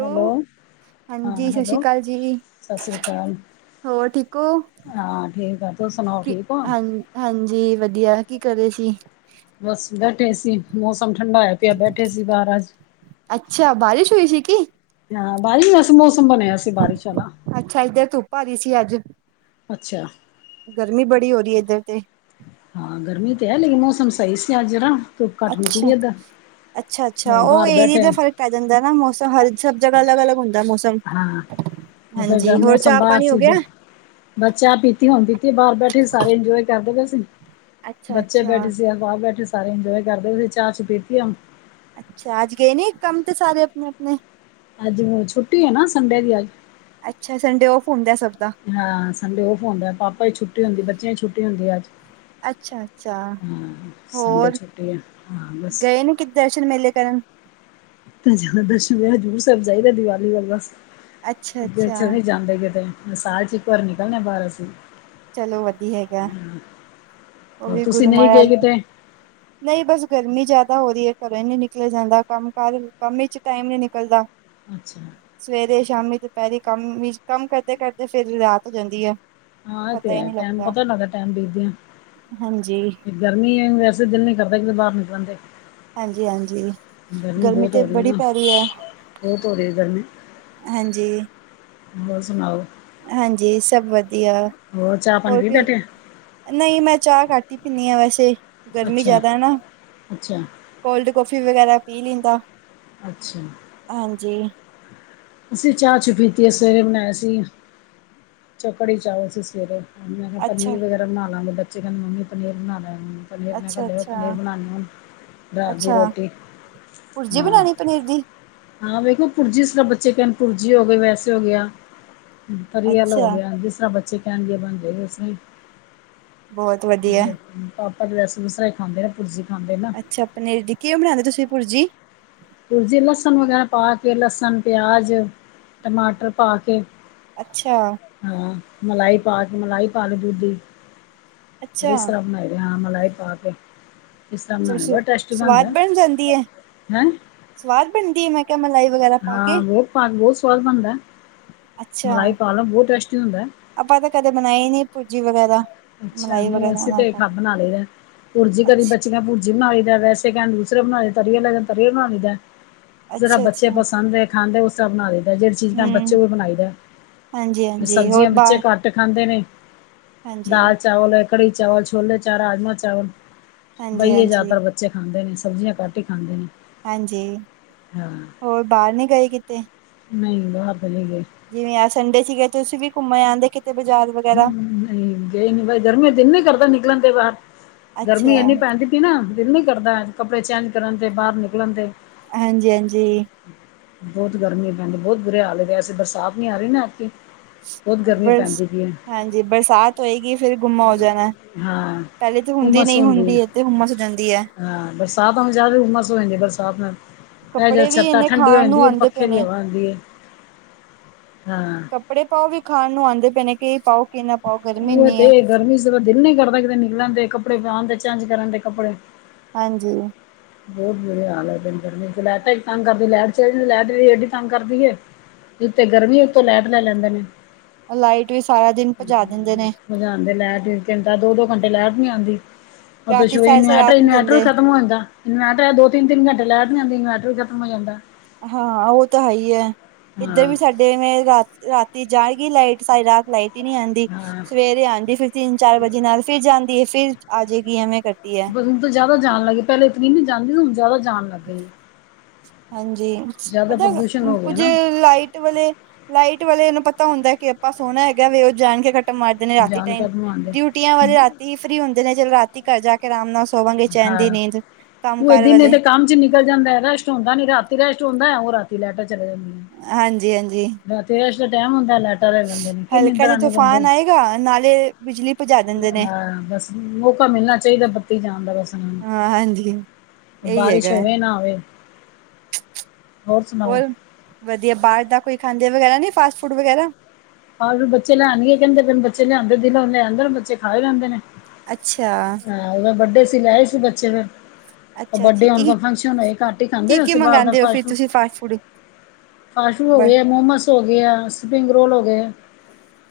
Hello ਹਾਂ ਹਾਂਜੀ ਸਤਿ ਸ਼੍ਰੀ ਹੈਲੋ ਅਕਾਲ ਜੀ ਸਤਿ ਸ੍ਰੀ ਅਕਾਲ ਹੋਰ ਠੀਕ ਹੋ ਹਾਂ ਠੀਕ ਆ ਤਸੀ ਸੁਣਾਓ ਕੀ ਠੀਕ ਹੋ ਹਾਂ ਹਾਂਜੀ ਵਧੀਆ ਕੀ ਕਰ ਰਹੇ ਸੀ। ਬਸ ਬੈਠੇ ਸੀ, ਮੌਸਮ ਠੰਡਾ ਹੋਇਆ ਪਿਆ ਬੈਠੇ ਸੀ ਬਾਹਰ ਅੱਜ ਅੱਛਾ ਬਾਰਿਸ਼ ਹੋਈ ਸੀ ਕੀ ਹਾਂ ਬਾਰਿਸ਼ ਅਸ ਮੌਸਮ ਬਣਿਆ ਸੀ ਬਾਰਿਸ਼ ਵਾਲਾ ਅੱਛਾ ਇੱਧਰ ਧੁੱਪਾ ਆ ਗਈ ਸੀ ਅੱਜ ਅੱਛਾ ਗਰਮੀ ਬੜੀ ਹੋ ਰਹੀ ਹੈ ਇਧਰ ਤੇ, ਹਾਂ ਗਰਮੀ ਤੇ ਹੈ ਲੇਕਨ ਮੌਸਮ ਸਹੀ ਸੀ ਅੱਜ ਨਾ ਧੁੱਪ ਘੱਟ ਅੱਛਾ ਨਿਕਲੀ ਏਦਾਂ ਅੱਛਾ ਅੱਛਾ, ਉਹ ਬਾਹਰ ਏਰੀਏ ਬੈਠੇ ਦਾ ਫਰਕ ਪੈ ਜਾਂਦਾ ਨਾ ਮੌਸਮ ਹਰ ਜਗ੍ਹਾ ਅਲੱਗ ਅਲੱਗ ਹੁੰਦਾ ਮੌਸਮ ਹਾਂ ਉਹ ਫਿਰ ਜਰਾ ਹਾਂਜੀ ਹੋਰ ਮੌਸਮ ਚਾਹ ਬਾਹਰ ਪਾਣੀ ਹੋ ਸੀ ਗਿਆ ਫਿਰ ਬਸ ਚਾਹ ਪੀਤੀ ਹੋਣ ਦਿੱਤੀ ਬਾਹਰ ਬੈਠੇ ਸਾਰੇ ਇੰਜੋਏ ਕਰਦੇ ਪਏ ਸੀ। ਅੱਛਾ ਬੱਚੇ ਅੱਛਾ ਬੈਠੇ ਸੀ ਬਾਹਰ ਬੈਠੇ ਸਾਰੇ ਇੰਜੋਏ ਕਰਦੇ ਸੀ ਚਾਹ ਚੂ ਪੀਤੀ ਹੁਣ। ਅੱਛਾ ਅੱਜ ਗਏ ਨਹੀਂ ਕੰਮ ਤੇ ਸਾਰੇ ਆਪਣੇ ਆਪਣੇ ਅੱਜ ਛੁੱਟੀ ਹੈ ਨਾ ਸੰਡੇ ਦੀ ਅੱਜ ਅੱਛਾ ਸੰਡੇ ਔਫ ਹੁੰਦਾ ਸਭ ਦਾ ਹਾਂ ਸੰਡੇ ਓਫ ਹੁੰਦਾ ਪਾਪਾ ਛੁੱਟੀ ਹੁੰਦੀ ਬੱਚਿਆਂ ਦੀ ਛੁੱਟੀ ਹੁੰਦੀ ਹੈ ਅੱਜ ਅੱਛਾ ਅੱਛਾ ਹਾਂ ਸੰਡੇ ਹੋਰ ਛੁੱਟੀ ਆ ਹਾਂ ਬਸ ਗਏ ਨੇ ਕਿ ਦਰਸ਼ਨ ਮੇਲੇ ਕਰਨ ਤੇ ਜਦਾ ਦਰਸ਼ਨ ਵਿ ਹਜ਼ੂਰ ਸਾਹਿਬ ਜਾਦਾ ਦੀਵਾਲੀ ਵੱਲ ਬਸ ਅੱਛਾ ਤੇ ਅੱਛਾ ਚਲੇ ਜਾਂਦੇ ਕਿਤੇ ਮਸਾਜ ਇੱਕ ਵਰ ਨਿਕਲਣੇ ਬਾਰਾਂ ਸੌ ਚਲੋ ਵਧੀਆ ਹੈਗਾ। ਉਹ ਹੋਰ ਵੀ ਤੁਸੀਂ ਗੁਰੂ ਨਹੀਂ ਮਾਇਆ ਗਏ ਕਿਤੇ ਨਹੀਂ ਬਸ ਗਰਮੀ ਜ਼ਿਆਦਾ ਹੋ ਰਹੀ ਹੈ ਘਰੋਂ ਹੀ ਨੀ ਨਿਕਲ ਜਾਂਦਾ ਕੰਮ ਕਾਰ ਕੰਮ ਚ ਟਾਈਮ ਨੀ ਨਿਕਲਦਾ ਅੱਛਾ ਸਵੇਰੇ ਸ਼ਾਮੀ ਦੁਪਹਿਰੀ ਕੰਮ ਵੀ ਕੰਮ ਕਰਦੇ ਕਰਦੇ ਫਿਰ ਰਾਤ ਹੋ ਜਾਂਦੀ ਹੈ। ਹਾਂ ਇਹ ਪਤਾ ਹੀ ਤੇ ਨਹੀਂ ਟੈਮ ਪਤਾ ਲੱਗਦਾ ਟਮ ਦੇਖਦੇ ਆ। ਹਾਂਜੀ ਗਰਮੀ ਵੈਸੇ ਦਿਲ ਨੀ ਕਰਦਾ ਕਿਤੇ ਬਾਹਰ ਨਿਕਲਉਂਦੇ, ਹਾਂਜੀ ਹਾਂਜੀ ਗਰਮੀ ਬਹੁਤ ਤੇ ਹੋ ਹੈ ਬੜੀ ਨਾ ਪੈ ਰਹੀ ਹੈ। ਬਹੁਤ ਹੋ ਰਹੀ ਹੈ ਗਰਮੀ ਹਾਂਜੀ। ਹੋਰ ਸੁਣਾਓ? ਹਾਂਜੀ ਸਭ ਵਧੀਆ। ਹੋਰ ਚਾ ਪਾਨ ਵੀਹ ਬੈਠੇ? ਨਹੀਂ ਮੈਂ ਚਾਹ ਘਾਟ ਹੀ ਪੀਂਨੀ ਆਂ ਵੈਸੇ, ਗਰਮੀ ਅੱਛਾ ਜਿਆਦਾ ਐ ਨਾ। ਅੱਛਾ ਕੋਲਡ ਕੌਫੀ ਵਗੈਰਾ ਪੀ ਲੈਂਦਾ ਅੱਛਾ ਹਾਂਜੀ। ਅਸੀਂ ਚਾਹ ਛੁ ਪੀਤੀ ਹੈ ਸਵੇਰੇ ਬਣਾਇਆ ਸੀ, ਚ ਕੜੀ ਚਾਵਲ ਸੀ ਸਵੇਰੇ। ਮੈਂ ਕਿਹਾ ਅੱਛਾ ਪਨੀਰ ਵਗੈਰਾ ਬਣਾ ਲਾਂਗੇ ਬੱਚੇ ਕੈਨ ਮੰਮੀ ਪਨੀਰ ਬਣਾ ਲੈ। ਪਨੀਰ ਅੱਛਾ ਇਕੱਲੇ ਅੱਛਾ ਪਨੀਰ ਬਣਾਦੇ ਹਣ ਦਰਤ ਦੀ ਅੱਛਾ ਰੋਟੀ [unintelligible] ਭੁਰਜੀ ਹਾਂ ਬਨਾਣੀ ਪਨੀਰ ਦੀ? ਹਾਂ ਵੇਖੋ ਪੁਰਜੀ ਸ ਬੱਚੇ ਕਹਿਨ ਪੁਰਜੀ ਹੋ ਗਏ ਵੈਸੇ ਹੋ ਗਿਆ‌। ਪਰਅਲ ਹੋ ਅੱਛਾ ਗਿਆ ਜਿਸ ਤਰਾ ਬੱਚੇ ਕਹਿਨਗੇ ਦੀਏ ਬਣਦੇ ਉਸੇ ਬਹੁਤ ਵਧੀਆ ਿਲ ਪਾਪਾ ਰੈਸ ਵਸਰਾਈ ਖਾਂਦੇ ਨੇ ਪੁਰਜੀ ਖਾਂਦੇ ਨੇ [unintelligible] ਅੱਛਾ ਪਨੀਰ ਦੀ ਕਿਂਵੇਂ ਬਣਾਂਦੇ ਤੁਸੀਂ ਭੁਰਜੀ? ਪੁਰਜੀੇ ਲਸਨ ਵਗੈਰਾ ਪਾ ਕੇ ਲਸਨ, ਪਿਆਜ, ਟਮਾਟਰ ਪਾ ਕੇ ਅੱਛਾ ਹਾਂ, ਮਲਾਈ ਪਾ ਕੇ ਮਲਾਈ ਪਾ ਲੋ ਦੂਧ ਦੀ, ਅੱਛਾ ਇਸ ਤਰ੍ਹਾਂ ਬਨਾਏ ਤੇ ਹਾਂ ਮਲਾਈ ਪਾ ਕੇ, ਇਸ ਤਰ੍ਹਾਂ ਚਲ ਬਣਾਣੀ ਸ ਬੋਤ ਟੇਸਟੀ ਸਵਾਦ ਬਣਦੈ। ਬਣ ਜਾਂਦੀ ਹੈ ਹੈਂ ਸਵਾਦ ਬਨਦੀ ਏ, ਮੈਂ ਕਿਹਾ ਮਲਾਈ ਵਗੈਰਾ ਪਾ ਕੇ ਹਾਂ ਬਹੁਤ ਪਾ ਕੇ ਬਹੁਤ ਸਵਾਦ ਬਨਦੈ, ਅੱਛਾ ਮਲਾਈ ਪਾ ਲਓ ਬਹੁਤ ਟੇਸਟੀ ਹੁੰਦੈ ਆਪਾਂ ਤਾਂ ਕਦੇ ਬਨਾਈ ਨਈਂ ਭੂਰਜੀ ਵਗੈਰਾ ਅੱਛਾ ਮਲਾਈ ਨਹੀਂ ਵਗੈਰਾ ਅਸੀਂ ਨਾਲ ਤੇ ਪਾ ਖੱ ਕੇ ਬਨਾ ਲਈ ਦਾ ਭੁਰਜੀ ਕਦੀ ਅੱਛਾ ਬੱਚੀਆਂ ਪ ਬਣਾ ਲਈ ਦਾ ਵੈਸੇ ਕਹਿਣ ਦੂਸਰੇ ਬਣਾ ਤਰੀ ਆਲੲ ਕੈਹਨ ਤਰੀ ਬਣਾ ਲਈ ਦਾ ਜੇਰਾ ਅੱਛਾ ਬੱਚੇ ਅੱਛਾ ਪਸੰਦ ਹੈ [unintelligible] ਖਾਂਦੇ ਉਸਰਾਂ ਬਨਾ ਲਈਦੈ ਜਿਹੜੀ ਚੀਜ਼ ਮੈਂ ਬੱਚੇ ਹਮ ਬਨਾਈਦੈ, ਹਾਂਜੀ ਹਾਂਜੀ ਹੋਰ ਸਬਜ਼ੀਆਂ ਬੱਚੇ ਬਾਹਰ ਘੱਟ ਟ ਖਾਂਦੇ ਨੇ ਹਾਂਜੀ ਦਾਲ ਚਾਵਲ ਐ ਕੜੀ ਚਾਵਲ, ਛੋਲੇ ਚਾਵਲ, ਰਾਜਮਾਂ ਚਾਵਲ, ਹਾਂਜੀ ਬਈਏ ਜ਼ਿਆਦਾ ਹਾਂਜੀ ਤਰ ਬੱਚੇ ਖਾਂਦੇ ਨੇ ਸਬਜ਼ੀਆਂ ਘੱਟ ਹੀ ਖਾਂਦੇ ਨੇ ਹਾਂਜੀ, ਹਾਂ ਹੋਰ ਬਾਰ ਨੀ ਗਏ ਕਿਤੇ? ਨਹੀਂ ਬਾਹਰ ਤੇ ਨਹੀ ਗਈ। ਜਿਵੇਂ ਆ ਸੰਡੇ ਸੀਗੇ ਤੁਸੀ ਵੀ ਘੁੰਮਣ ਆਂਦੇ ਕੇ ਤੇ ਬਾਜ਼ਾਰ ਵਗੈਰਾ ਹਮ ਨਹੀਂ ਗਏ ਨੀ ਬਾਈ ਗਰਮੀ ਦਿਲ ਨੀ ਕਰਦਾ ਨਿਕਲਨ ਦੇ ਬਾਹਰ, ਗਰਮੀ ਅੱਛਾ ਇੰਨੀ ਪੈਂਦੀ ਨਾ ਦਿਲ ਨਹੀਂ ਕਰਦਾ ਕੱਪੜੇ ਚੇਂਜ ਕਰਨ ਤੇ ਬਾਹਰ ਨਿਕਲਣ ਤੇ ਹੈਂਜੀ-ਹੈਂਜੀ ਬਹੁਤ ਗਰਮੀ ਪੈਂਦੀ ਬਹੁਤ ਬੁਰੇ ਹਾਲ ਐਸੇ ਬਰਸਾਤ ਨੀ ਆ ਰਹੀ ਨਾ ਇੱਥੇ ਬਰ, ਹਾਂਜੀ ਬਰਸਾਤ ਹੋਏਗੀ ਫਿਰ ਗੁੰਮਾ ਹੋ ਜਾਨੈ ਹਾਂ ਪਹਿਲੇ ਤਾਂ ਹੁੰਦੀ ਨਹੀਂ ਹੁੰਦੀ ਹੈ ਤੇ ਹੁੰਮਾ ਸ ਜਾਂਦੀ ਹੈ ਹਾਂ ਬਰਸਾਤ ਹ ਜ਼ਿਆਦਾ ਉਮਸ ਹੋਜਾਂਦੀ ਬਰਸਾਤ ਨਾਲ [unintelligible] ਇਹ ਜ ਕੱਪੜੇ ਵੀ ਛੱਤਾ ਇੰਨੇ ਠੰਡੀ ਹੋ ਖਾਣ ਨੂੰ ਜਾਂਦੀ ਏ ਆਉਂਦੇ ਪਏ ਪੱਖੇ ਦੀ ਨੇ ਹਵਾ ਆਂਦੀ ਏ, ਹਾਂ ਕੱਪੜੇ ਪਾਓ ਵੀ ਖਾਣ ਨੂੰ ਆਂਦੇ ਪਏ ਨੇ, ਕਿ ਇਹ ਪਾਓ ਕਿ ਨਾ ਪਾਓ ਗਰਮੀ ਉਹ ਇੰਨੀ ਤੇ ਹੈ ਗਰਮੀ ਚ ਦਿਲ ਨ ਕਰਦਾ ਕਿਤੇ ਨਿਕਲਣ ਦੇ ਕੱਪੜੇ ਪਾਣ ਦੇ ਚੇਂਜ ਕਰਨ ਦੇ ਕੱਪੜੇ ਹਾਂਜੀ। ਬਹੁਤ ਬੁੁਰੇ ਹਾਲ ਹੈ ਬਈ ਗਰਮੀ ਦੇ ਲੈਟਾ ਇੱਕ ਤੰਗ ਕਰਦੀ ਲੈ ਲੈਟ ਵੀ ਏਡੀ ਤੰਗ ਕਰਦੀ ਏ, ਜਿਥੇ ਗਰਮੀ ਉਤੋਂ ਲੈਟ ਲੈ ਲੈਂਦੇ ਨੇ ਲਾਈਟ ਤੇ ਸਾਰਾ ਦਿਨ ਭਜਾ ਦਿੰਦੇ ਨੇ ਜਦੇ ਲੈਟ ਤਿੰ ਦੋ-ਦੋ ਘੰਟੇ ਲੈਟ ਨੀ ਆਂਦੀ ਉਹ ਰਾਤੀ ਦਸ਼ਮੇ ਸਾਰੀ ਸਾਰੀ ਇਨਵੈਟਰ ਰਾਤ ਨੀ ਇਨਵੈਟਰ ਵੀ ਦਿੰਦੇ ਖ਼ਤਮ ਹੋ ਜਾਂਦਾ ਇਨਵੈਟਰ ਦੋ ਤਿੰਨ ਤਿੰਨ ਘੰਟੇ ਲੈਟ ਨਹੀਂ ਆਂਦੀ ਇਨਵਟਰ ਵੀ ਖਤਮ ਹੋ ਜਾਂਦਾ ਹਾਂ ਉਹ ਤਾਂ ਹੈ ਹੀ ਹੈ ਇੱਧਰ ਹਾਂ ਵੀ ਸਾਡੇ ਵੇਂ ਰਾ ਰਾਤੀ ਜਾਏਗੀ ਲਾਈਟ ਸਾਰੀ ਰਾਤ ਲਾਈਟ ਹੀ ਨਹੀਂ ਆਉਂਦੀ ਹਾਂ ਸਵੇਰੇ ਆਉਂਦੀ ਫਿਰ ਤਿੰਨ ਚਾਰ ਵਜੇ ਨਾਲ ਫਿਰ ਜਾਂਦੀ ਹੈ ਫਿਰ ਆ ਜੇਗੀ ਐਵੇਂ ਕਰਦੀ ਹੈ ਹੁਨ ਤੇ ਜ਼ਿਆਦਾ ਜਾਨ ਲੱਗੀ ਪਹਿਲੇ ਇਤਨੀ ਨੀ ਜਾਂਦੀ ਹੁਨ ਜ਼ਿਆਦਾ ਜਾਨ ਹਾਂਜੀ, ਜ਼ਿਆਦਾ ਪਤੈ, ਪ੍ਰਦੂਸ਼ਣ ਹੋ ਗਿਆ ਕੁੱਝ ਨਾ ਲਾਈਟ ਵਾਲੇ ਲਾਈਟ ਵਾਲੇ ਨੂੰ ਪਤਾ ਹੁੰਦਾ ਕਿ ਆਪਾਂ ਸੋਹਣਾ ਹੈਗਾ ਵੀ ਉਹ ਜਾਣ ਕੇ ਕੱਟ ਮਾਰਦੇ ਨੇ ਰਾਤੀ ਜਾਨ ਟਾਈਮ ਕਦਮ ਆਉਂਦੇ ਡਿਊਟੀਆਂ ਵਾਲੇ ਰਾਤੀ ਹੀ ਫ੍ਰਰੀ ਹੁੰਦੇ ਨੇ ਚਲੋ ਰਾਤੀ ਘਰ ਜਾ ਕੇ ਆਰਾਮ ਨਾਲ ਸੋ ਸੋਵਾਂਗੇ ਚੈਨ ਦੀ ਹਾਂ ਨੀਂਦ ਕੰਮ ਕਾਰ ਵਾਲੇ ਚਲ ਜਾਂਦਾ ਰੈਸ਼ਟ ਹੁੰਦਾ ਨੀ ਰਾਤੀ ਰੈਸ਼ਟ ਹੁੰਦਾ ਉਹ ਰਾਤੀ ਲੈਟ ਚਲੇ ਜਾਂਦੀ ਹਾਂਜੀ ਹਾਂਜੀ ਸਵੇਰ ਦੇ ਟਾਈਮ ਹੁੰਦਾ ਲਾਈਟਾਂ ਰਿਹੰਦੇ ਨੇ ਕੀ ਨੀਦਰ ਆਣੇ ਬੰਦੇ ਨੂਂ ਹਾ ਨਾਲੇ ਬਿਜਲੀ ਭਜਾ ਦਿੰਦੇ ਨੇ ਹਾਂ ਬਸ ਮੌਕਾ ਮਿਲਣਾ ਚਾਹੀਦਾ ਬੱਤੀ ਜਾਣ ਦਾ ਬਸ ਹਾਂ ਹਾਂਜੀ ਹ ਇਹੀ ਹੈਗਾ ਬਾਰਿਸ਼ ਹੈ। ਹੋਵੇ ਨਾ ਹੋਵੇ ਹੋਰ ਸੁਣਾਓ ਵਧੀਆ ਬਾਹਰ ਦਾ ਕੋਈ ਖਾਂਦੇ ਵਗੈਰਾ ਨੀ ਫਾਸਟ ਫੂਡ ਵਗੈਰਾ ਹਾਂ ਬੱਚੇ ਲਿਆਉਣਣਏ ਕਹਿੰਦੇਨ ਬੱਚੇ ਲਿਆਂਦੇ ਦਿਲ ਲਿਆਦੇ ਬੱਚੇ ਖਾ ਹੀ ਲੈਂਦੇ ਨੇ ਅੱਛਾ ਹਾਂ ਓ ਬਡੇ ਸੀ ਲੈਏ ਸੀ ਬੱਚੇ ਫਿਰ ਉਹ ਅੱਛਾ ਬਡੇ ਜੀ ਹੋਣ ਕੀ ਫੰਕਸ਼ਨ ਹੋਏ ਘੱਟ ਹੀ ਕੀ ਖਾਂਦੇ ਕੀ ਅਸੀ ਬਾਹਰ ਦਾ ਮੰਗਵਾਉਂਦੇ ਹੋ ਫਾਸਟ ਫਿਰ ਫੂਡ ਤੁਸੀਂ ਫਾਸਟ ਫੂਡ ਫਾਸਟ ਫੂਡ ਹੋ ਬ ਗਏ ਮੋਮੋਸ ਹੋ ਗਏ ਆ ਸਪਰਿੰਗ ਰੋਲ ਹੋ ਗਏ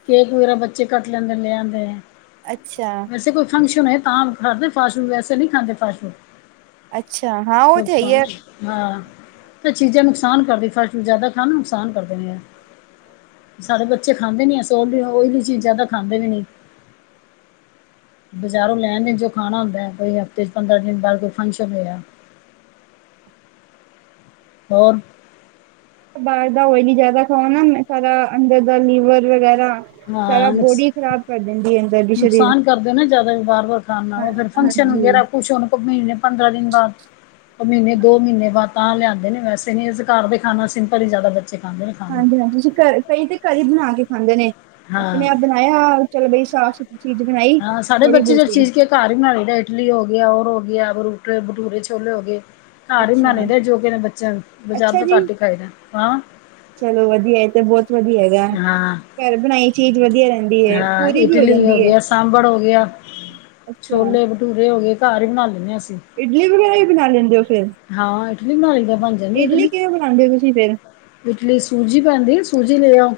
ਕੇਕ ਵਗੈਰਾ ਬੱਚੇ ਕੱਟ ਲੈਂਦੇ ਲਿਆ ਆਦੇ ਅੱਛਾ ਵੈਸੇ ਕੋਈ ਫੰਕਸ਼ਨ ਹੈ ਤਾਂ ਖਾਦੇ ਫਾਸਟ ਫੂਡ ਵੈਸੇ ਨਹੀਂ ਖਾਂਦੇ ਫਾਸਟ ਫੂਡ ਅੱਛਾ ਹਾਂ ਉਹ ਤੇ ਹੈ ਹੀ ਹੈ ਹਾਂ ਤੇ ਚੀਜ਼ਾਂ ਨੁਕਸਾਨ ਕਰਦੀ ਫ ਫੂਟ ਜ਼ਿਆਦਾ ਖਾਣ ਨੂੰ ਨੁਕਸਾਨ ਕਰਦੇ ਨੇ ਸਾਡੇ ਬੱਚੇ ਖਾਂਦੇ ਨੀ ਅ ਸਲੀ ਆਇਲੀ ਚੀਜ਼ਾਂ ਤਾਂ ਖਾਂਦੇ ਵੀ ਨੀ ਬਜ਼ਾਰੋਂ ਲੈਣਦੇ ਜੋ ਖਾਣਾ ਹੁੰਦਾ ਕੋਈ ਹਫ਼ਤੇ ਚ ਪੰਦਰਾਂ ਦਿਨ ਬਾਅਦ ਕੋਈ ਫੰਕਸ਼ਨ ਹੋਇਆ ਹੋਰ ਬਾਹਰ ਦਾ ਆਇਲੀ ਜਿਆਦਾ ਖਾਉ ਨਾ ਮੈਂ ਸਾਰਾ ਅੰਦਰ ਦਾ ਲੀਵਰ ਵਗੈਰਾ ਸਾਰਾ ਹਾਂ ਨੁਕਸ ਬੋਡੀ ਖਰਾਬ ਕਰ ਦਿੰਦੀ ਹੈ ਅੰਦਰ ਦੀ ਸਰੀਰ। ਨੁਕਸਾਨ ਕਰਦੇ ਨਾ ਜ਼ਿਆਦਾ ਵੀ ਬਾਹਰ ਵਾਰ ਖਾਣ ਹਾਂ ਨਾਲੋਂ ਫਿਰ ਫੰਕਸ਼ਨ ਹਾਂਜੀ ਵਗੈਰਾ ਕੁਛ ਹੋਣ ਤਭੀ ਨੇ ਪੰਦਰਾਂ ਦਿਨ ਬਾਅਦ ਉਹ ਮਹੀਨੇ ਦੋ ਮਹੀਨੇ ਬਾਅਦ ਤਾਂ ਲਿਆਿਆਂਦੇ ਨੇ ਵੈਸੇ ਨਹੀਂ ਘਰ ਦੇ ਖਾਣਾ ਸਿੰਪਲ ਹੀ ਜ਼ਿਆਦਾ ਬ ਖਾਂਦੇ ਨੇ ਖਾਣਾ ਹਾਂਜੀ ਹਾਂਜੀ ਤੁਸੀਂ ਘ ਕਈ ਤੇ ਘਰ ਹੀ ਬਣਾ ਕੇ ਖਾਂਦੇ ਨੇ ਹਾਂ ਆਪਣੇ ਆਪ ਬਣਾਇਆ ਚਲੌ ਬਈ ਸਾਫ਼ ਸੁਥਰੀ ਚੀਜ਼ ਬਣਾਈ ਥੋੜ੍ਹੀ ਬਹੁਤਈ ਘਰ ਹੀ ਬਣਾਉ ਲਈ ਦਾ ਇਟਲੀ ਹੋ ਗਿਆ ਹੋਰ ਹੋ ਗੁਟਰੇ ਬਟੂਰੇ ਛੋਲੇ ਹੋ ਗਏ ਘਰ ਹੀ ਬਨਾ ਲ ਅੱਛਾ ਦੇ ਜੋ ਕਿ ਬੱਚਿਆਂ ਬਜ਼ਾਰ ਅੱਛਾ ਤੋਂ ਜੀ ਘੱਟ ਹੀ ਖਾਈਦਾ ਚਲੋ ਵਧੀਆ ਏ ਤੇ ਬਹੁਤ ਵਧੀਆ ਹੈ ਘਰ ਬਣਾਈ ਚੀਜ਼ ਵਧੀਆ ਰਹਿੰਦੀ ਹੈ ਪੂਰੀ ਵੀ ਹੋ ਜਾਂਦੀ ਹੈ ਅੱਛਾ ਛੋਲੇ ਭਟੂਰੇ ਹੋ ਗਏ ਘਰ ਹੀ ਬਣਾ ਲੈਂਦੇ ਹਾਂ ਅਸੀਂ ਇਡਲੀ ਵਗੈਰਾ ਹੀ ਬਣਾ ਲੈਂਦੇ ਹੋ ਫੇਿਰ ਹਾਂ ਇਡਲੀ ਬਣਾ ਲਈ ਦਾ ਇਡਲੀ ਕਿਵੇਂ ਬਣਾਉਂਦੇ ਹੋ ਤੁਸੀਂ ਫੇਰ ਇਡਲੀ ਸੂਜੀ ਪੈਂਦੀ ਸੂਜੀ ਲੈ ਆਓ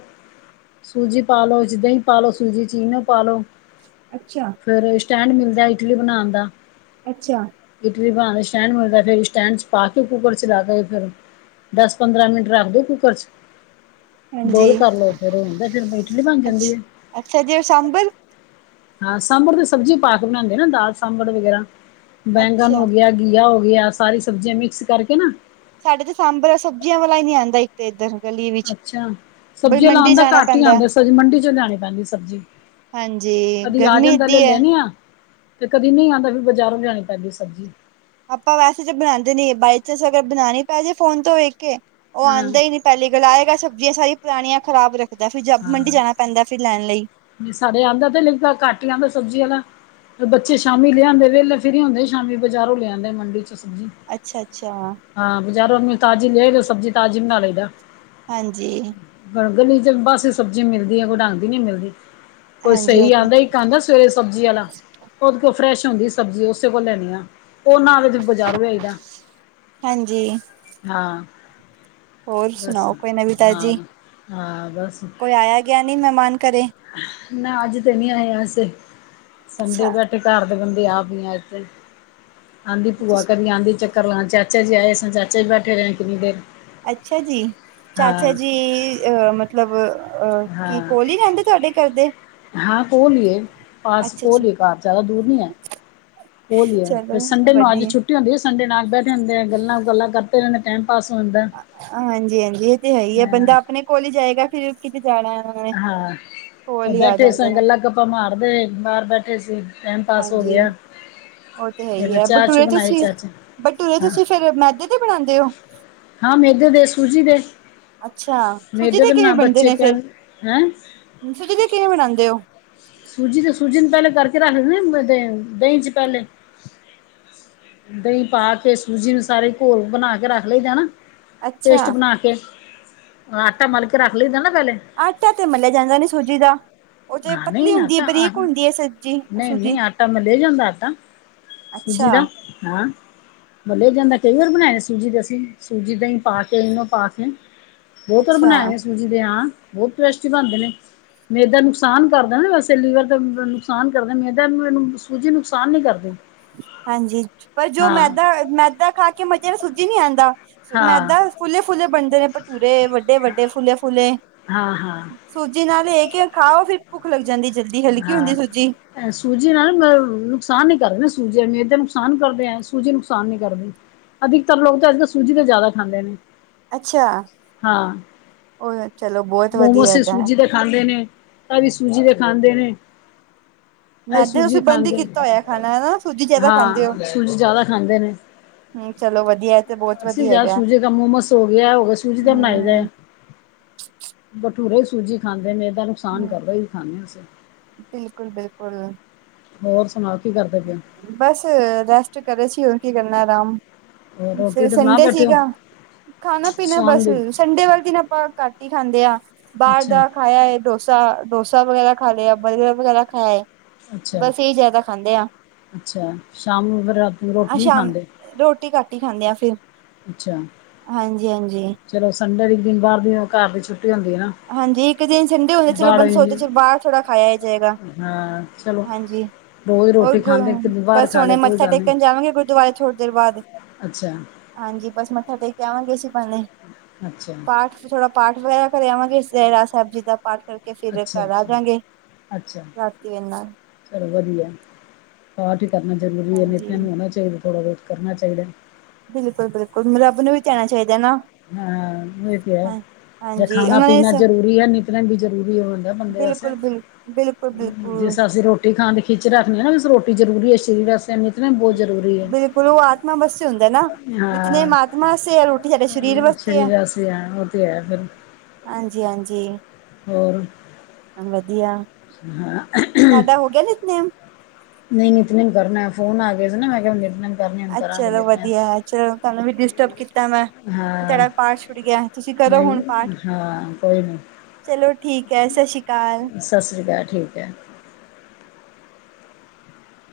ਸੂਜੀ ਪਾ ਲੋ ਦਹੀਂ ਪਾ ਲੋ ਸੂਜੀ ਚੀਨਿ ਪਾ ਲੋ ਅੱਛਾ ਫਿਰ ਸਟੈਂਡ ਮਿਲਦਾ ਇਟਲੀ ਬਣਾਉਣ ਦਾ ਅੱਛਾ ਇਟਲੀ ਬਣਾ ਸਟੈਂਡ ਮਿਲਦਾ ਫਿਰ ਸਟੈਂਡ ਚ ਪਾ ਕੇ ਕੁੂੱਕਰ ਚਲਾ ਕੇ ਫਿਰ ਦਸ ਪੰਦਰਾਂ ਮਿੰਟ ਰੱਖਦੇ ਕੂੱਕਰ ਚ ਹਾਂਜੀ ਚਲੋ ਫਿਰ ਉਹਦਾ ਫਿਰ ਮ ਇਟਲੀ ਬਣ ਜਾਂਦੀ ਆ ਅੱਛਾ ਅੱਛਾ ਜੇ ਸਾਂਬਰ ਹਾਂ ਸਾਂਬੜ ਦੀ ਸਬਜ਼ੀ ਪਾ ਕੇ ਬਣਾਉਂਦੇ ਨਾ ਦਾਲ ਸਾਂਬੜ ਵਗੈਰਾ ਬੈਗਨ ਹੋ ਅੱਛਾ ਗਿਆ ਘੀਆ ਹੋ ਗਿਆ ਸਾਰੀ ਸਬਜ਼ੀਆਂ ਮਿਕਸ ਕਰਕੇ ਨਾ ਸਾਡੇ ਤੇ ਸਾਂਬਰ ਸਬਜ਼ੀਆਂ ਵਾਲਾ ਨੀ ਆਉਂਦਾ ਤੇ ਇੱਧਰ ਗਲੀ ਵਿੱਚ ਅੱਛਾ ਬਈ ਸਬਜ਼ੀਆਂ ਮੰਡੀ ਲਾਉਣਦਾ ਜਾਣਾ ਘੱਟ ਹੀ ਪੈਂਦਾ ਆਉਂਦਾ ਸ ਮੰਡੀ ਚ ਲੈਣੀ ਪੈਂਦੀ ਸਬਜ਼ੀ ਹਾਂਜੀ ਕਦੀ ਆ ਗਰਮੀ ਜਾਂਣਦਾ ਲੈ ਏਦੀ ਹੈ ਲੈਣੇ ਆ ਤੇ ਕਦੀ ਨਹੀਂ ਆਉਂਦਾ ਫਿਰ ਬਾਜ਼ਾਰੋਂ ਲਿਆਣੀ ਪੈਂਦੀ ਸਬਜ਼ੀ ਆਪਾਂ ਵੈਸੇ ਚ ਬਣਾਉਂਦੇ ਨੀ ਬਾਈ ਚਾਂਸ ਅਗਰ ਬਣਾਉਣੀ ਪੈ ਜੇ ਫੋਨ ਤੋਂ ਵੇਖ ਕੇ ਉਹ ਹਾਂ ਆਉਂਦਾ ਹੀ ਨੀ ਪਹਿਲੇ ਗੱਲ ਆਏਗਾ ਸਬਜ਼ੀਆਂ ਸਾਰੀ ਪੁਰਾਣੀਆਂ ਖਰਾਬ ਰੱਖਦਾ ਫਿਰ ਜ ਮੰਡੀ ਜਾਣਾ ਪੈਂਦਾ ਫਿਰ ਲੈਣ ਲਈ ਨਹੀਂ ਸਾਡੇ ਆਉਂਦਾ ਤੇ ਲਦਾ ਘੱਟ ਹੀ ਆਂਦਾ ਸਬਜ਼ੀਆਂ ਦਾ ਬੱਚੇ ਸ਼ਾਮੀ ਲਿਆਂਦੇ ਵੇਲੇ ਫਰੀ ਹੁੰਦੇ ਸ਼ਾਮੀ ਬਜਾਰੌ ਲਿਆਂਦੇ ਮੰਡੀ ਚੋਂ ਸਬਜ਼ੀ ਅੱਛਾ ਅੱਛਾ ਹਾਂ ਬਾਜ਼ਾਰੋਂਨੂੰ ਤਾਜ਼ੀ ਲੈ ਲਓ ਸਬਜੀ ਤਾਜ਼ੀ ਮਨਾ ਲਈਦਾ ਹਾਂਜੀ ਬਣ ਗਲੀ ਚ ਬਸ ਸਬਜ਼ੀ ਮਿਲਦੀ ਹੈ ਕੋਈ ਡਾਂਗਦੀ ਨੀ ਮਿਲਦੀ। ਕੋਈ ਹਾਂਜੀ ਉਹ ਸਹੀ ਤੇ ਆਉਂਦਾ ਇਕ ਆਉਂਦਾ ਸਵੇਰੇ ਸਬਜ਼ੀ ਵਾਲਾ। ਉਹਦੇ ਕੋਲ ਫਰੈਸ਼ ਹੁੰਦੀ ਸਬਜ਼ੀ ਉਸੇ ਕੋਲ ਲੈਣੀ ਆ ਉਹ ਨਾ ਦੇ। ਬਜ਼ਾਰੋਂ ਲਾਈਦਾ ਹਾਂਜੀ ਹਾਂ। ਹੋਰ ਬਸ ਸੁਣਾਓ ਕੋਈ ਨਵੀਂ ਤਾਜੀ ਹਾਂ-ਹਾਂ ਬੱਸ। ਕੋਈ ਆਇਆ ਗਿਆ ਨਹੀਂ ਮਹਿਮਾਨ ਘਰੇ। ਨਾ ਅੱਜ ਤੇ ਨਹੀਂ ਆਇਆ ਸੀ ਅੱਛਾ ਸੰਡੇ ਬੈਠੇ। ਘਰ ਦੇ ਬੰਦੇ ਆਪ ਹੀ ਆ ਇੱਥੇ ਆਂਦੀ ਭੂਆ ਕਰੀ ਆਉਂਦੀ ਚੱਕ। ਕਰ ਲ ਚਾਚਾ ਜੀ ਆਏ ਸ ਚਾਚਾ ਜੀ ਬੈਠੇ ਰਹੇ ਕਿੰਨੀ ਦੇਰ। ਅੱਛਾ ਜੀ ਚਾਚਾ ਜੀ ਅਹ ਮਤਲਬ ਅਹ ਕੀ ਕੋਲ ਹੀ ਰਹਿੰਦੇ ਤੁਹਾਡੇ। ਕਰਦੇ। ਹਾਂ ਕੋਲੀਏ ਪਾਸ ਕੋਲੀਏ ਘਰ ਜ਼ਿਆਦਾ ਦੂਰ ਨਹੀਂ ਹੈ। ਕੋਲ ਹੀ ਹੈ ਚਲੋ ਫਿਰ ਸੰਡੇ ਨੂੰ ਅੱਜ ਵਧੀਆ। ਛੁੱਟੀ ਹੁੰਦੀ ਹੈ ਸੰਡੇ ਨਾਲ ਬੈਠੇ ਹੁੰਦੇ ਆ ਗੱਲਾਂ ਗੁੱਲਾਂ ਕਰਦੇ ਰਹਿੰਦੇ ਟਾਈਮ। ਪਾਸ ਹੁੰਦਾ। ਹਾਂਜੀ-ਹਾਂਜੀ ਇਹ ਤੇ ਹੈ ਹੀ ਹੈ ਹਾਂ, ਬੰਦਾ ਆਪਣੇ ਕੋਲ ਹੀ ਜਾਏਗਾ ਫਿਰ ਕਿਤੇ ਜਾਣਾ ਆਣਾ। ਹਾਂ ਬੈਠੇ ਸ ਨੇ ਗੱਲਾਂ ਗੱਪਾਂ ਮਾਰਦੇ ਬਾਹਰ ਬੈਠੇ ਸੀ। ਟਾਈਮ ਪਾਸ ਹੋ ਹਾਂਜੀ ਗਿਆ। ਉਹ ਤੇ ਹੈ ਹੀ ਫਿਰ ਹੈ ਚਾਹ ਬਟੂਰੇ ਚੂ ਬਣਾਈ ਤੁਸੀਂ ਚਾਚਾ ਬਟੂਰੇ ਹਾਂ ਤੁਸੀਂ ਫਿਰ ਮੈਦੇ ਤੇ ਬਣਾਉਂਦੇ ਹੋ। ਹਾਂ ਮੇਦੇ ਦੇ ਸੂਜੀ ਦੇ ਅੱਛਾ ਸੂਜੀ ਮੇਦੇ ਦੇ ਕਿਵੇਂ ਬਨਾਣ ਬਣਦੇ ਬੱਚੇ ਨੇ ਫੇਰ? ਕਹਿਣ। ਹੈਂ। ਸੂਜੀ ਤੇ ਕਿਵੇਂ ਬਣਾਉਂਦੇ ਹੋ। ਸੂਜੀ ਤੇ ਸੂਜੀ ਨੂੰ ਪਹਿਲੇ ਕਰਕੇ ਰੱਖ ਦੇਦੇੈਂ ਦਹੀਂ ਚ ਪਹਿਲੇ। ਦਹੀਂ ਪਾ ਕੇ ਸੂਜੀ ਨੂੰ ਸਾਰੇ ਘੋਲ ਬਣਾ ਕੇ ਰੱਖ ਲਈ ਦਾ ਨਾਂ। ਪੇਸਟ ਅੱਛਾ ਬਣਾ ਕੇ ਆਟਾ ਮਲਕੇ ਰੱਖ ਲਈ ਨਾ ਪਹਿਲੇ। ਆਟਾ ਤੇ ਮੰਨਿਆ ਜਾਂਦਾ ਨੀ ਸੂਜੀ ਦਾ। ਉਹ ਤੇ ਹਾਂ ਪਤਲੀ ਨਹੀਂ ਹੁੰਦੀ ਹੈ ਆਟਾ ਆ ਬਰੀਕ ਹੁੰਦੀ ਹੈ ਸੱਜੀ ਸੂਜੀ ਨਹੀਂ-ਨਹੀਂ ਆਟਾ ਮਲਿਆ ਜਾਂਦਾ ਆਟਾ। ਸੂਜੀ ਦਾ ਅੱਛਾ-ਅੱਛਾ। ਹਾਂ। ਵਲਿਆ ਜਾਂਦਾ ਕਈ ਵਾਰ ਬਣਾਇਆ ਸੂਜੀ ਦੇ ਅਸੀਂ ਸੂਜੀ ਦਹੀ ਪਾ ਇਨੋ ਪਾ ਕੇ। ਬਹੁਤ ਵਾਰ ਬਣਾਏ ਨੇ ਸੂਜੀ ਦੇ ਹਾਂ ਬਹੁਤ ਟੇਸਟੀ ਬਣਦੇ ਨੇ ਮੈਦਾ ਨੁਕਸ। ਨੁਕਸਾਨ ਕਰਦਾ ਨਾਂ ਵੈਸੇ ਲੀਵਰ ਦਾ ਨੁਕਸਾਨ ਕਰਦੇ ਮੈਦਾ। ਸੂਜੀ ਨੁਕਸਾਨ ਨੀਂ ਕਰਦੀ। ਹਾਂਜੀ, ਪਰ ਜੋ ਹਾਂ ਮੈਦਾ, ਮੈਦਾ ਖਾ ਕੇ ਮਜ਼ੇ ਸੂਜੀ ਨਈਂ ਆਂਦਾ ਹਾਂ ਮੈਦਾ। ਫੁਲੇ-ਫੁਲੇ ਬਣਦੇ ਨੇਂ ਭਠੂਰੇ ਵੱਡੇ-ਵੱਡੇ ਫੁਲੇ-ਫੁਲੇ। ਹਾਂ, ਹਾਂ। ਸੂਜੀ ਨਾਲ ਏ ਕੇ ਖਾਓ, ਫਿਰ ਭੁੱਖ ਲੱਗ ਜਾਂਦੀ ਜਲਦੀ ਹਲਕੀ ਹੁੰਦੀ ਸੂਜੀ। ਹਾਂ ਸੂਜੀ ਨਾਲ ਨੁਕਸਾਨ ਈ ਕਰਦੇ ਸੂਜੀ ਮੈਦੇ ਦੇ ਨੁਕਸਾਨ ਕਰਦੇ ਐ, ਸੂਜੀ ਨੁਕਸਾਨ ਨੀਂ ਕਰਦੀ। ਅਧਿਕਤਰ ਲੋਕ ਤਾਂ ਇਸ ਸੂਜੀ ਤੇ ਜ਼ਿਆਦਾ ਖਾਂਦੇ ਨੇ। ਅੱਛਾ ਹਾਂ ਉਹ ਚਲੋ ਬਹੁਤ ਵਧੀਆ ਮੋਮੋਸ ਹੈਗਾ। ਸੂਜੀ ਦੇ ਖਾਂਦੇ ਨੇ ਕਦੀ ਸੂਜੀ ਦੇ ਖਾਂਦੇ ਨੇ। ਅ ਮੈਦੇ ਸੂਜੀ ਤੁਸੀਂ ਬੰਦ ਹੀ ਖਾਂਦੇ, ਕੀਤਾ ਹੋਇਆ ਖਾਣਾ ਹਨਾ ਸੂਜੀ ਜ਼ਿਆਦਾ ਖਾਂਦੇ ਹੋ। ਹਾਂ, ਸੂਜੀ ਜਿਆਦਾ ਖਾਂਦੇ ਨੇਂ। ਹੂੰ ਚਲੋ ਵਧੀਆ ਏ ਤੇ ਬਹੁਤ ਅਸੀਂ ਵਧੀਆ ਯਾਰ ਹੈਗਾ ਸੂਜੀ ਦਾ ਮੋਮਸ ਹੋ ਗਿਆ ਏ ਹੋ ਗਿਆ ਸੂਜੀ ਦਾ ਬਣਾਈ ਦੇ। [inaudible] ਬੱਠੂਰੇ ਸੂਜੀ ਖਾਂਦੇ ਨੇਂ, ਮੈਦਾ ਨੁਕਸਾਨ ਕਰਦੇ ਇਹੀ ਖਾਂਦੇ ਹਾਂ ਅਸੀਂ। ਬਿਲਕੁਲ, ਬਿਲਕੁਲ। ਹੋਰ ਸੁਣਾਓ ਕੀ ਕਰਦੇ ਪਏ। ਬਸ ਰੈਸਟ ਕਰੇ ਸੀ ਹੋਰ ਕੀ ਕਰਨਾ ਆਰਾਮ, ਹੋਰ ਰੋਟੀ ਫਿਰ ਰੂਟੀ ਬਣਾ ਸੰਡੇ ਬੈਠੇ ਹੋ ਸੀਗਾ। ਖਾਣਾ ਪੀਣਾ ਸ਼ਾਮ ਬਸ ਦੀ ਸੰਡੇ ਵਾਲੇ ਦਿਨ ਆਪਾਂ ਘੱਟ ਹੀ ਖਾਂਦੇ ਆਂ ਬਾਹਰ ਅੱਛਾ ਦਾ ਖਾ ਆਏ ਡੋਸ ਡੋਸਾ, ਡੋਸਾ ਵਗੈਰਾ ਖਾ ਲਿਆ, ਬਰਗਰ ਵਗੈਰਾ ਖਾ ਆਏ, ਅੱਛਾ ਬਸ ਇਹ ਜ਼ਿਆਦਾ ਖਾਂਦੇ ਆਂ। ਅੱਛਾ, ਸ਼ਾਮ ਨੂੰ ਫਿਰ ਰਾ ਅਹ ਸ਼ਾਮ ਰੋਟੀ ਘੱਟ ਹੀ ਖਾਂਦੇ ਆ ਫਿਰ। ਅੱਛਾ ਹਾਂਜੀ ਹਾਂਜੀ ਚਲੋ, ਸੰਡੇ ਦਿਨ ਦੀ ਬਾਹਰ ਦੀ, ਘਰ ਦੀ ਛੁ ਹਾਂਜੀ ਇੱਕ ਦਿਨ ਸੰਡੇ ਹੋਇਆ ਚਲੋ ਅ ਬਾਹਰ ਬੰਦ ਸੋਚਦੇ ਵੀ- ਬਾਹਰ ਥੋੜਾ ਖਾਇਆ ਹੀ ਜਾਏਗਾ। ਹਾਂ ਚਲੋ ਹਾਂਜੀ ਰੋਜ਼ ਹੋਰ ਰੋਟੀ ਗ ਖਾਂਦੇ ਇੱਕ ਦਿਨ ਬਾਹਰ ਬਸ ਖਾ ਲਏ ਹੁਣੇ ਕੋਈ ਮੱਥਾ ਗੱਲ ਨਹੀਂ ਟੇਕਣ ਜਾਵਾਂਗੇ ਗੁਰਦ ਦਵਾਏ ਥੋੜ੍ਹੀ ਦੇਰ ਬਾਅਦ ਅੱਛਾ ਹਾਂਜੀ, ਬਸ ਮੱਥਾ ਟੇਕ ਆਵਾਂਗੇ ਅਸੀਂ ਬਾਣੇ ਅੱਛਾ ਪਾਠ ਥੋੜਾ ਪਾਠ ਵਗੈਰਾ ਕਰਿਆਵਾਂਗੇ ਰਹਿਰਾਸ ਸਾਹਿਬ ਜੀ ਦਾ ਪਾਠ ਕਰਕੇ ਫਿਰ ਅੱਛਾ ਘਰ ਆ ਅੱਛਾ ਜਾਂਗੇ, ਅੱਛਾ ਰਾਤੀ ਦੇ ਨਾਲ ਚਲੋ ਵਧੀਆ ਪਾਠ ਕਰਨਾ ਜ਼ਰੂਰੀ ਏ, ਨਿੱਤਨੇਮ ਹਾਂਜੀ ਨੂੰ ਹੋਣਾ ਚਾਈਦਾ ਥੋੜਾ-ਬਹੁਤ ਕਰਨਾ ਚਾਈਦਾ ਬਿਲਕੁਲ, ਬਿਲਕੁਲ ਰੱਬ ਨੂੰ ਵੀ ਧੀਆਇਣਾ ਚਾਈਦਾ ਨਾਂ ਹਾਂ ਇਹ ਤੇ ਹੈ। ਜੇ ਹਾਂਜੀ ਖਾਣਾ ਉਹਨਾਂ ਨੇ ਪੀਣਾ ਜ਼ਰੂਰੀ ਏ, ਨਿਤਨੇਮ ਵੀ ਜਰੂਰੀ ਹੋ ਜਾਂਦਾ ਬੰਦੇ ਵਾਸਤੇ ਬਿਲਕੁਲ ਬਿਲ ਬਿਲਕੁਲ-ਬਿਲਕੁਲ ਜਿਸ ਰਾਂ ਅਸੀਂ ਰੋਟੀ ਖਾਣ ਖਿੱਚ ਰੱਖਣੇ ਆਂ ਨਾਂ, ਰੋਟੀ ਜਰੂਰੀ ਏ ਸ਼ਰੀਰ ਵਸਤੇ ਬਿਲਕੁਲ ਉਹ ਆ ਆਪਣੇ ਵਾਸਤੇ ਹੁੰਦਾ ਨਾਂ ਨਿਤਨੇਮ ਹਾਂ ਆਤਮਾ ਵਾਸਤੇ ਆ, ਰੋਟੀ ਸਾਡੇ ਸਰੀਰ ਵਾਸਤੇ ਆ। ਸਰੀਰ ਆਸੇ ਹੈ ਉਹ ਤੇ ਹੈ ਫਿਰ ਹਾਂਜੀ, ਹਾਂਜੀ। ਹੋਰ ਵਧੀਆ ਹਾਂ ਤੁਹਾਡਾ ਹੋ ਗਿਆ ਨਿਤਨੇਮ ਨਹੀਂ ਨਿੱਤਨੇਮ ਕਰਨਾ, ਫੋਨ ਆ ਗਏ ਸੀ ਨਾਂ ਮੈਂ ਕਿਹਾ ਕਰਨੀ ਹੁਣ ਅੱ ਕਰਾਂਗੇ ਚਲੋ ਵਧੀਆ ਨਿਤਨੇਮ ਚਲੋ ਤੁਹਾਨੂੰ ਵੀ ਡਿਸਟਰਬ ਕੀਤਾ ਮੈਂ ਹਾਂ ਤੁਆਡਾ ਪਾਠ ਛੁੱਡ ਗਿਆ, ਤੁਸੀਂ ਕਰੋ ਹੁਣ ਪਾਠ। ਨਹੀਂ ਹਾਂ ਕੋਈ ਨਹੀਂ ਚਲੋ ਠੀਕ ਐ, ਸਤਿ ਸ਼੍ਰੀ ਅਕਾਲ। ਸਤਿ ਸ਼੍ਰੀ ਅਕਾਲ, ਠੀਕ ਐ।